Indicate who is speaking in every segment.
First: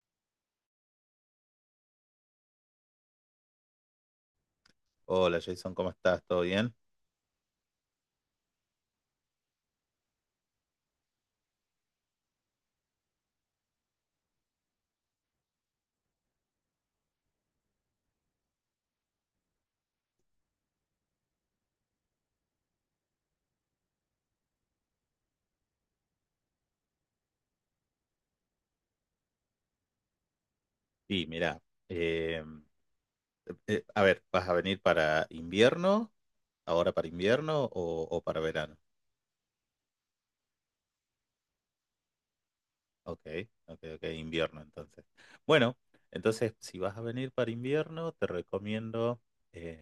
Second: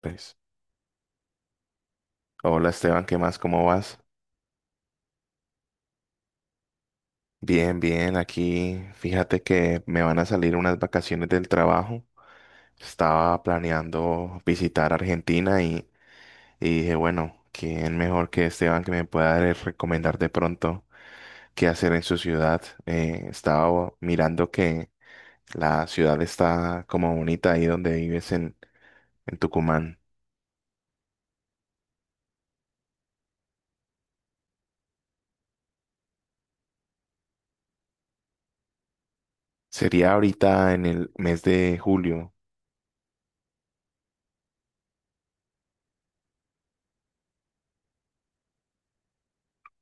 Speaker 1: Pues, hola Esteban, ¿qué más? ¿Cómo vas?
Speaker 2: Hola Jason, ¿cómo estás? ¿Todo bien?
Speaker 1: Bien, bien, aquí fíjate que me van a salir unas vacaciones del trabajo. Estaba planeando visitar Argentina y dije, bueno, ¿quién mejor que Esteban que me pueda recomendar de pronto qué hacer en su ciudad? Estaba mirando que la ciudad está como bonita ahí donde vives en Tucumán.
Speaker 2: Sí, mira, eh, a ver, ¿vas a venir para invierno? ¿Ahora para invierno o para verano?
Speaker 1: Sería ahorita en el mes de julio.
Speaker 2: Ok, ok, ok, invierno entonces. Bueno, entonces si vas a venir para invierno, te recomiendo eh,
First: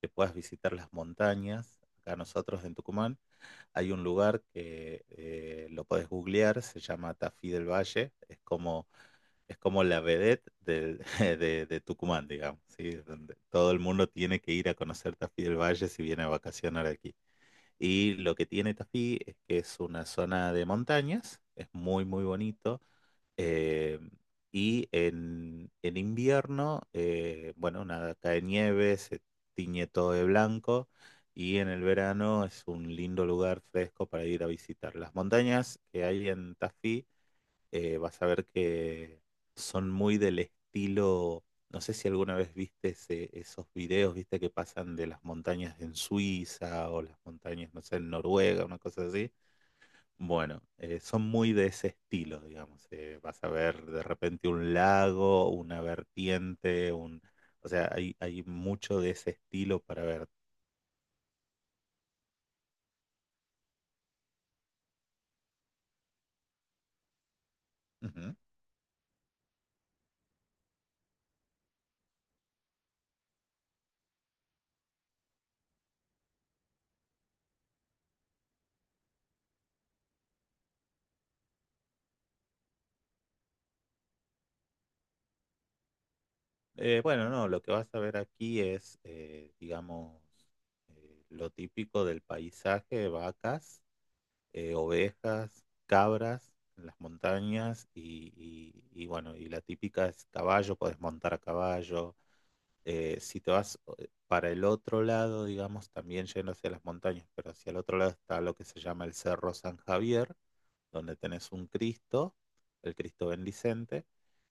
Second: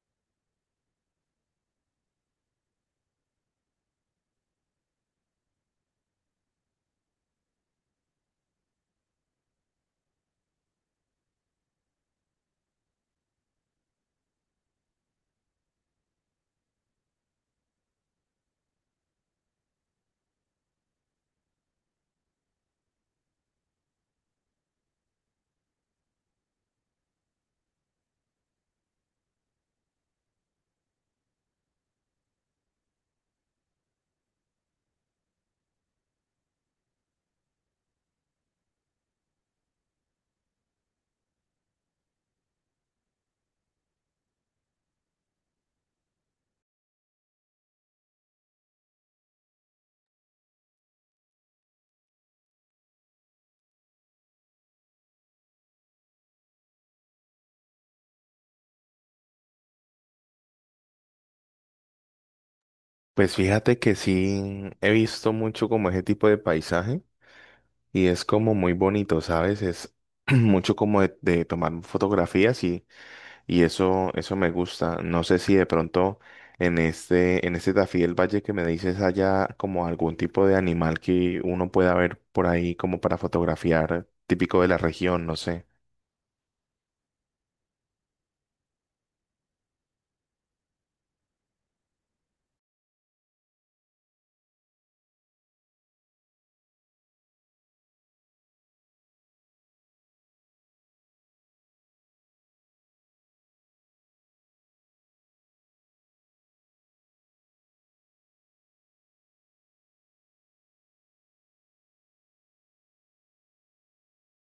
Speaker 2: que puedas visitar las montañas. Acá nosotros en Tucumán hay un lugar que lo podés googlear, se llama Tafí del Valle. Es como la vedette de Tucumán, digamos, ¿sí? Donde todo el mundo tiene que ir a conocer Tafí del Valle si viene a vacacionar aquí. Y lo que tiene Tafí es que es una zona de montañas, es muy, muy bonito. eh, y en invierno, bueno, nada, cae nieve, se tiñe todo de blanco. Y en el verano es un lindo lugar fresco para ir a visitar. Las montañas que hay en Tafí vas a ver que son muy del estilo, no sé si alguna vez viste esos videos, viste que pasan de las montañas en Suiza o las montañas, no sé, en Noruega, una cosa así. Bueno, son muy de ese estilo, digamos. Vas a ver de repente un lago, una vertiente, un... O sea, hay mucho de ese estilo para ver.
Speaker 1: Pues fíjate que sí he visto mucho como ese tipo de paisaje y es
Speaker 2: Ujú.
Speaker 1: como muy bonito, ¿sabes? Es mucho como de tomar fotografías y eso me gusta. No sé si de pronto en este Tafí del Valle que me dices haya como algún tipo de animal que uno pueda ver por ahí como para fotografiar, típico de la región, no sé.
Speaker 2: Bueno, no, lo que vas a ver aquí es, digamos, lo típico del paisaje, vacas, ovejas, cabras en las montañas y bueno, y la típica es caballo, podés montar a caballo, si te vas para el otro lado, digamos, también yendo hacia las montañas, pero hacia el otro lado está lo que se llama el Cerro San Javier, donde tenés un Cristo, el Cristo bendicente,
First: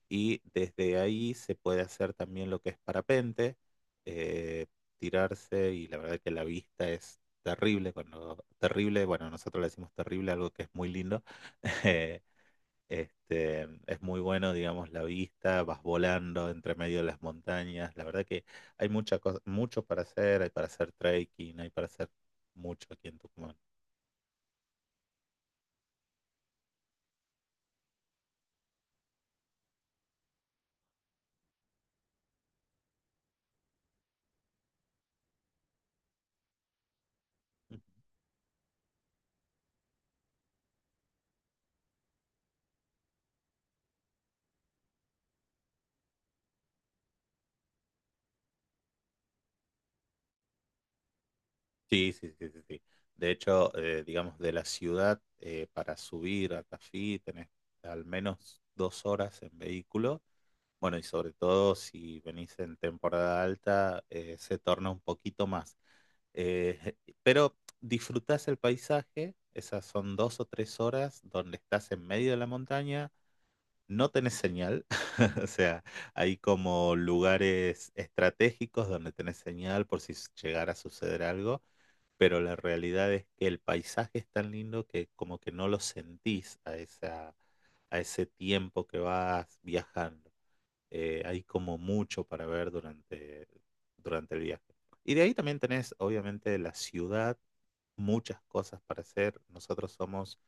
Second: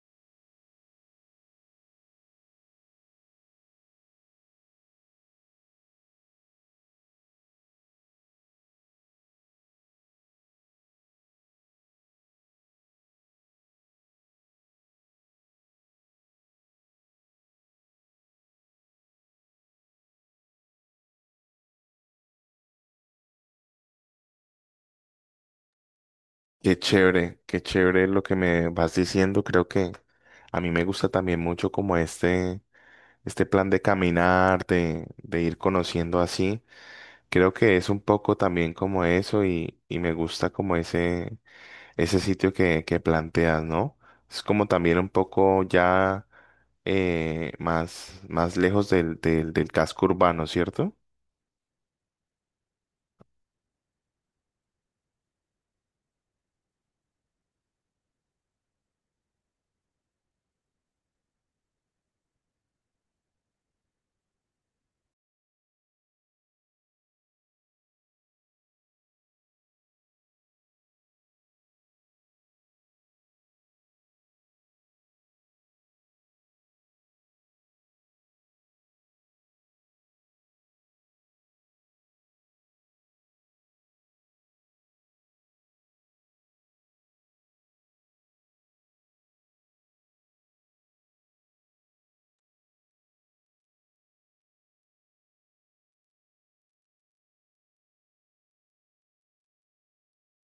Speaker 2: y desde ahí se puede hacer también lo que es parapente, eh, tirarse, y la verdad que la vista es terrible, cuando terrible, bueno, nosotros le decimos terrible, algo que es muy lindo, eh, este, es muy bueno, digamos, la vista, vas volando entre medio de las montañas. La verdad que hay mucha cosa, mucho para hacer, hay para hacer trekking, hay para hacer mucho aquí en Tucumán.
Speaker 1: Qué chévere lo que me vas diciendo. Creo que a mí me gusta también mucho como este. Este plan de caminar, de ir conociendo así, creo que es un poco también como eso y me gusta como ese sitio que planteas, ¿no? Es como también un poco ya más, más lejos del, del casco urbano, ¿cierto?
Speaker 2: Sí, sí, sí, sí, sí. De hecho, digamos, de la ciudad para subir a Tafí tenés al menos dos horas en vehículo. Bueno, y sobre todo si venís en temporada alta, se torna un poquito más. Eh, pero disfrutás el paisaje, esas son dos o tres horas donde estás en medio de la montaña, no tenés señal, o sea, hay como lugares estratégicos donde tenés señal por si llegara a suceder algo, pero la realidad es que el paisaje es tan lindo que como que no lo sentís a esa, a ese tiempo que vas viajando hay como mucho para ver durante el viaje. Y de ahí también tenés, obviamente, la ciudad, muchas cosas para hacer. Nosotros somos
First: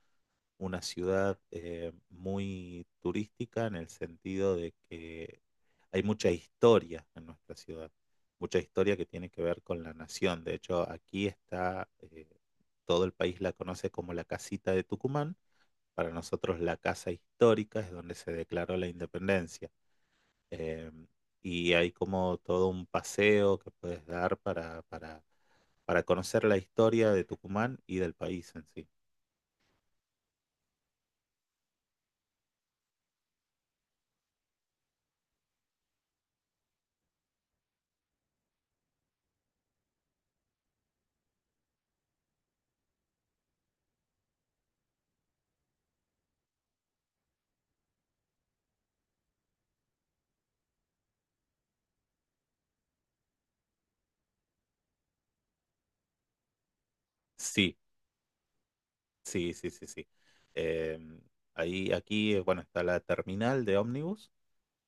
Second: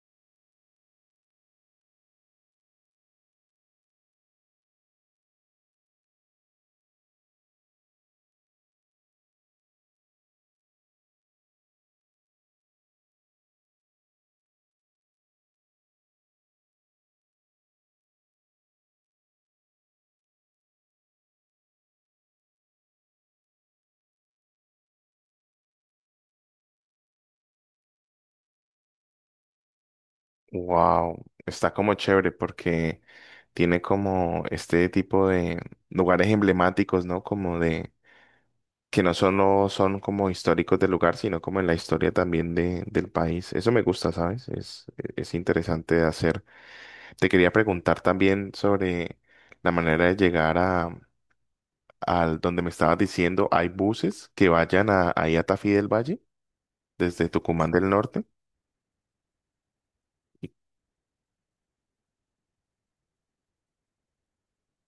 Speaker 2: una ciudad muy turística en el sentido de que hay mucha historia en nuestra ciudad, mucha historia que tiene que ver con la nación. De hecho, aquí está, todo el país la conoce como la casita de Tucumán. Para nosotros la casa histórica es donde se declaró la independencia eh, y hay como todo un paseo que puedes dar para conocer la historia de Tucumán y del país en sí.
Speaker 1: Wow, está como chévere porque tiene como este tipo de lugares emblemáticos, ¿no? Como de que no solo son como históricos del lugar, sino como en la historia también de, del país. Eso me gusta, ¿sabes? Es interesante de hacer. Te quería preguntar también sobre la manera de llegar a, al donde me estabas diciendo, ¿hay buses que vayan a, ahí a Tafí del Valle desde Tucumán
Speaker 2: Sí,
Speaker 1: del Norte?
Speaker 2: sí, sí, sí, sí. Eh, aquí, bueno, está la terminal de ómnibus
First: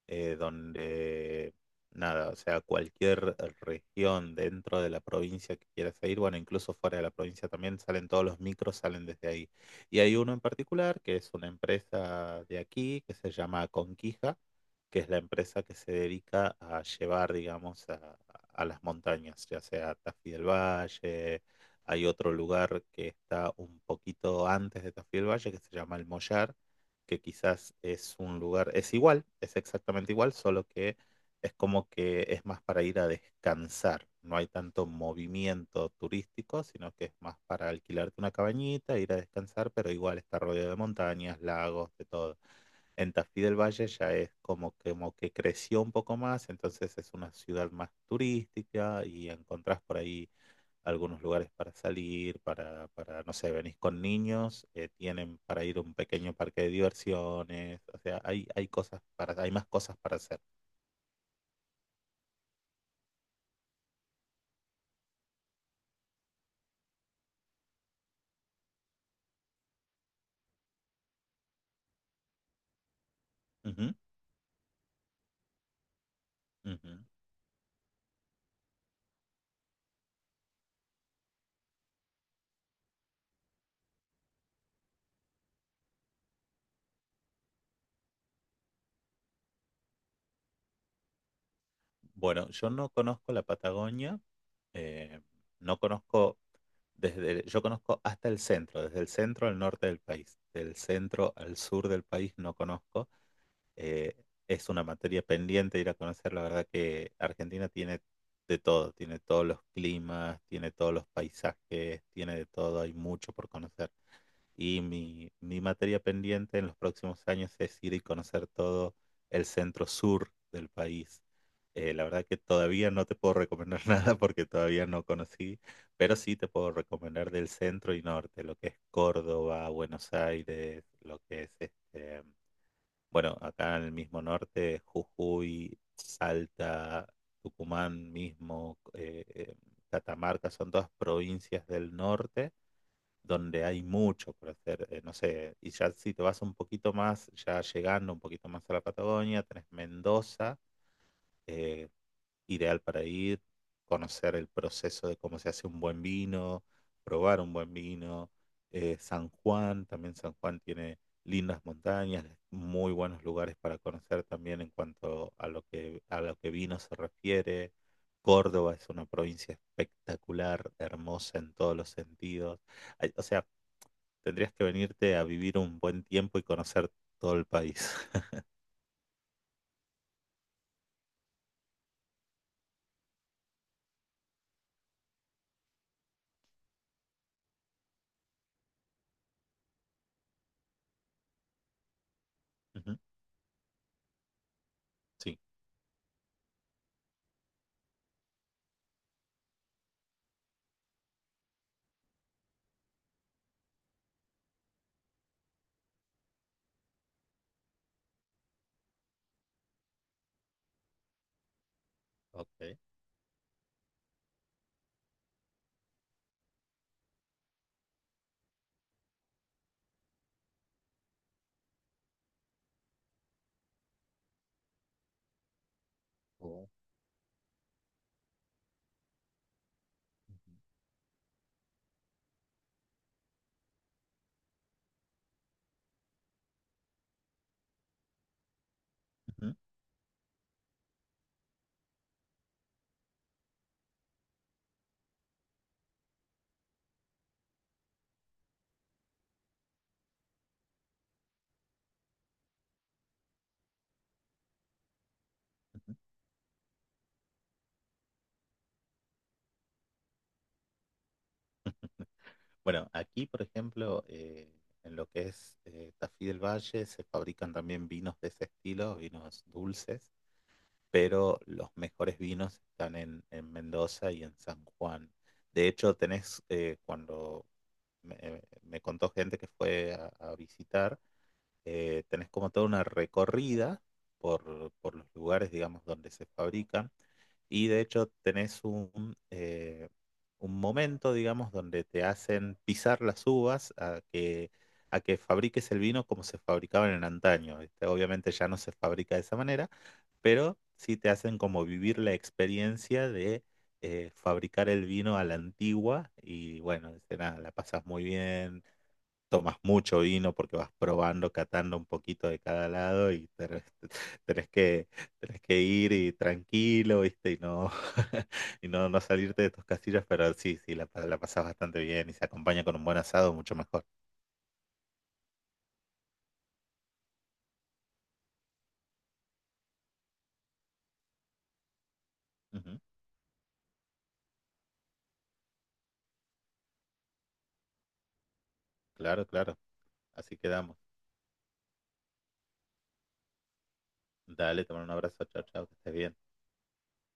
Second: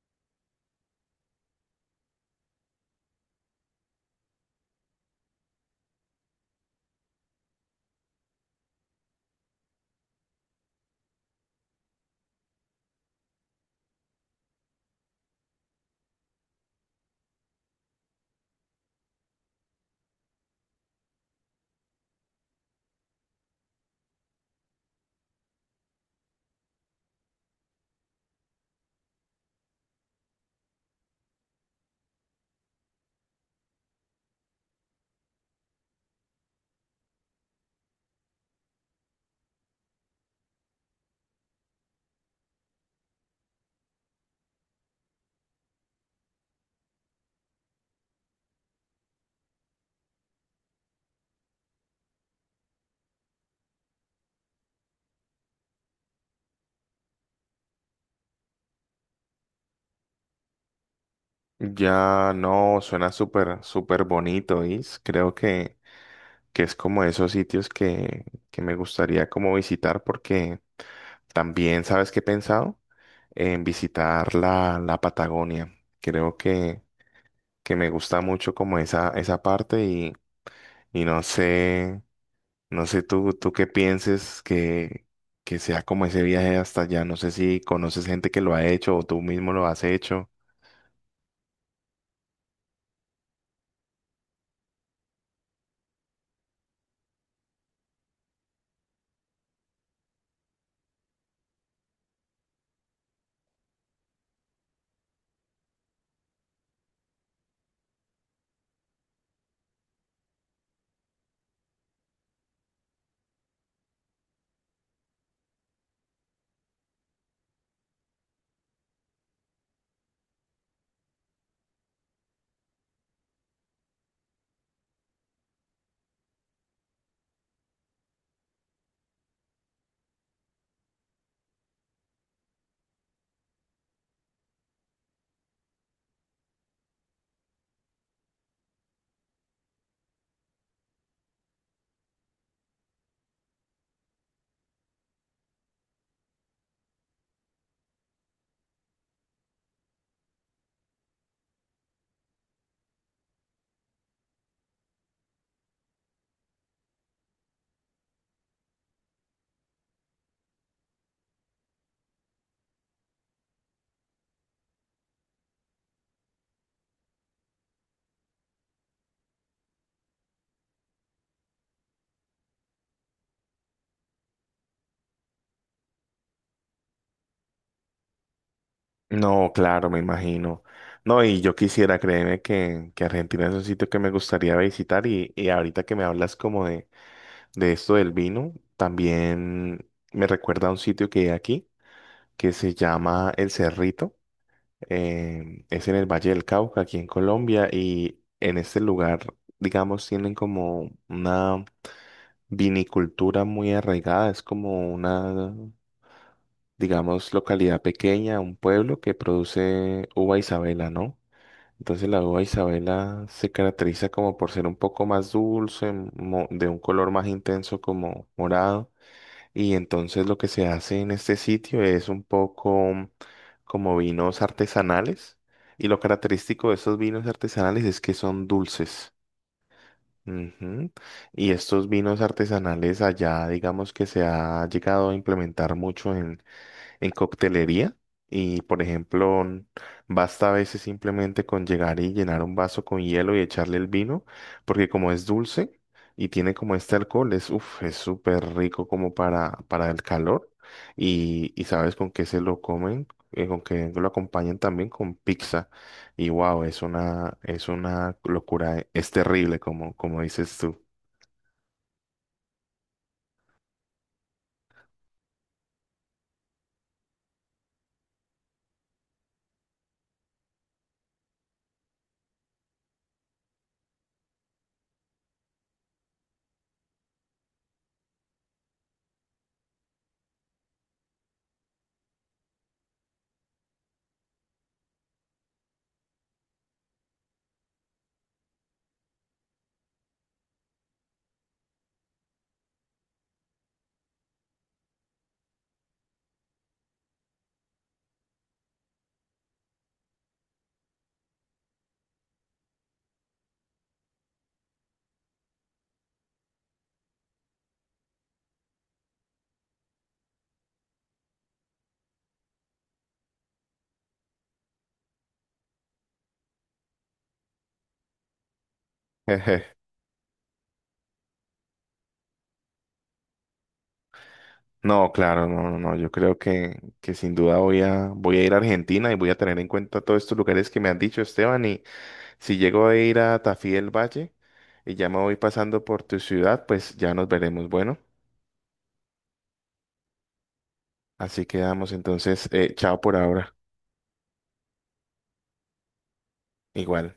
Speaker 2: donde nada, o sea, cualquier región dentro de la provincia que quieras ir, bueno, incluso fuera de la provincia también salen todos los micros, salen desde ahí. Y hay uno en particular que es una empresa de aquí que se llama Conquija, que es la empresa que se dedica a llevar, digamos, a las montañas, ya sea Tafí del Valle. Hay otro lugar que está un poquito antes de Tafí del Valle que se llama El Mollar, que quizás es un lugar, es igual, es exactamente igual, solo que es como que es más para ir a descansar. No hay tanto movimiento turístico, sino que es más para alquilarte una cabañita, ir a descansar, pero igual está rodeado de montañas, lagos, de todo. En Tafí del Valle ya es como que creció un poco más, entonces es una ciudad más turística y encontrás por ahí algunos lugares para salir, no sé, venís con niños, tienen para ir a un pequeño parque de diversiones, o sea, hay cosas para, hay más cosas para hacer.
Speaker 1: Ya no, suena súper, súper bonito, is creo que es como esos sitios que me gustaría como visitar porque también, ¿sabes qué he pensado? En
Speaker 2: Ujú,
Speaker 1: visitar la, la Patagonia. Creo
Speaker 2: ujú.
Speaker 1: que me gusta mucho como esa parte y no sé, no sé tú, tú qué pienses que sea como ese viaje hasta allá. No sé si conoces gente que lo ha hecho o tú mismo lo has hecho.
Speaker 2: Bueno, yo no conozco la Patagonia, eh, no conozco desde, yo conozco hasta el centro, desde el centro al norte del país, del centro al sur del país no conozco. eh, es una materia pendiente ir a conocer. La verdad que Argentina tiene de todo, tiene todos los climas, tiene todos los paisajes, tiene de todo, hay mucho por conocer. Y mi materia pendiente en los próximos años es ir y conocer todo el centro sur del país. La verdad que todavía no te puedo recomendar nada porque todavía no conocí, pero sí te puedo recomendar del centro y norte, lo que es Córdoba, Buenos Aires, lo que es este, bueno, acá en el mismo norte, Jujuy, Salta, Tucumán mismo, Catamarca, son todas provincias del norte donde hay mucho por hacer. No sé, y ya si te vas un poquito más, ya llegando un poquito más a la Patagonia, tenés Mendoza, eh, ideal para ir, conocer el proceso de cómo se hace un buen vino, probar un buen vino. San Juan, también San Juan tiene lindas montañas, muy buenos lugares para conocer también en cuanto a lo que vino se refiere. Córdoba es una provincia espectacular, hermosa en todos los sentidos. Ay, o sea, tendrías que venirte a vivir un buen tiempo y conocer todo el país.
Speaker 1: No, claro, me imagino. No, y yo quisiera, créeme que Argentina es un sitio que me gustaría visitar y ahorita que me hablas como de esto del vino, también me recuerda a un sitio que hay aquí que se
Speaker 2: Ujú,
Speaker 1: llama El Cerrito.
Speaker 2: sí,
Speaker 1: Eh, es en el Valle del Cauca, aquí en Colombia, y en este lugar, digamos, tienen como una vinicultura muy arraigada, es como una, digamos, localidad pequeña, un pueblo que produce uva Isabela, ¿no? Entonces la uva
Speaker 2: ok.
Speaker 1: Isabela se caracteriza como por ser un poco más dulce, de un color más intenso como morado. Y entonces lo que se hace en este sitio es un poco como vinos artesanales. Y lo
Speaker 2: Oh.
Speaker 1: característico de estos vinos artesanales es que son dulces.
Speaker 2: Ujú,
Speaker 1: Ujú. Y estos vinos artesanales allá, digamos que se ha llegado a implementar mucho en coctelería y, por ejemplo, basta a veces simplemente con llegar y llenar un vaso con hielo y echarle el vino, porque como es dulce y tiene como este alcohol, es, uf, es súper rico como para el calor y sabes con qué se lo comen. Eh, con que lo acompañan también con pizza
Speaker 2: ujú.
Speaker 1: y wow, es una locura, es terrible como, como dices tú.
Speaker 2: Bueno, aquí, por ejemplo, en lo que es Tafí del Valle, se fabrican también vinos de ese estilo, vinos dulces, pero los mejores vinos están en Mendoza y en San Juan. De hecho, tenés, cuando me contó gente que fue a visitar, tenés como toda una recorrida por los lugares, digamos, donde se fabrican. Y de hecho tenés un momento, digamos, donde te hacen pisar las uvas a que fabriques el vino como se fabricaban en antaño. ¿Viste? Obviamente ya no se fabrica de esa manera, pero sí te hacen como vivir la experiencia de fabricar el vino a la antigua y bueno, dice, nada, la pasas muy bien, tomas mucho vino porque vas probando, catando un poquito de cada lado y tenés que, tenés que ir y tranquilo, ¿viste? Y no, y no, no salirte de tus casillas, pero sí, sí, la, la pasás bastante bien y se acompaña con un buen asado, mucho mejor.
Speaker 1: No, claro, no, no, no. Yo creo que sin duda voy voy a ir a Argentina y voy a tener en cuenta todos estos lugares que me han dicho, Esteban. Y si
Speaker 2: Ujú,
Speaker 1: llego a ir a Tafí del Valle y ya me voy pasando por tu ciudad, pues ya nos veremos. Bueno,
Speaker 2: claro, claro. Así quedamos.
Speaker 1: así quedamos entonces. Eh, chao por ahora.
Speaker 2: Dale, te mando un abrazo, chao, chao, que estés bien.
Speaker 1: Igual.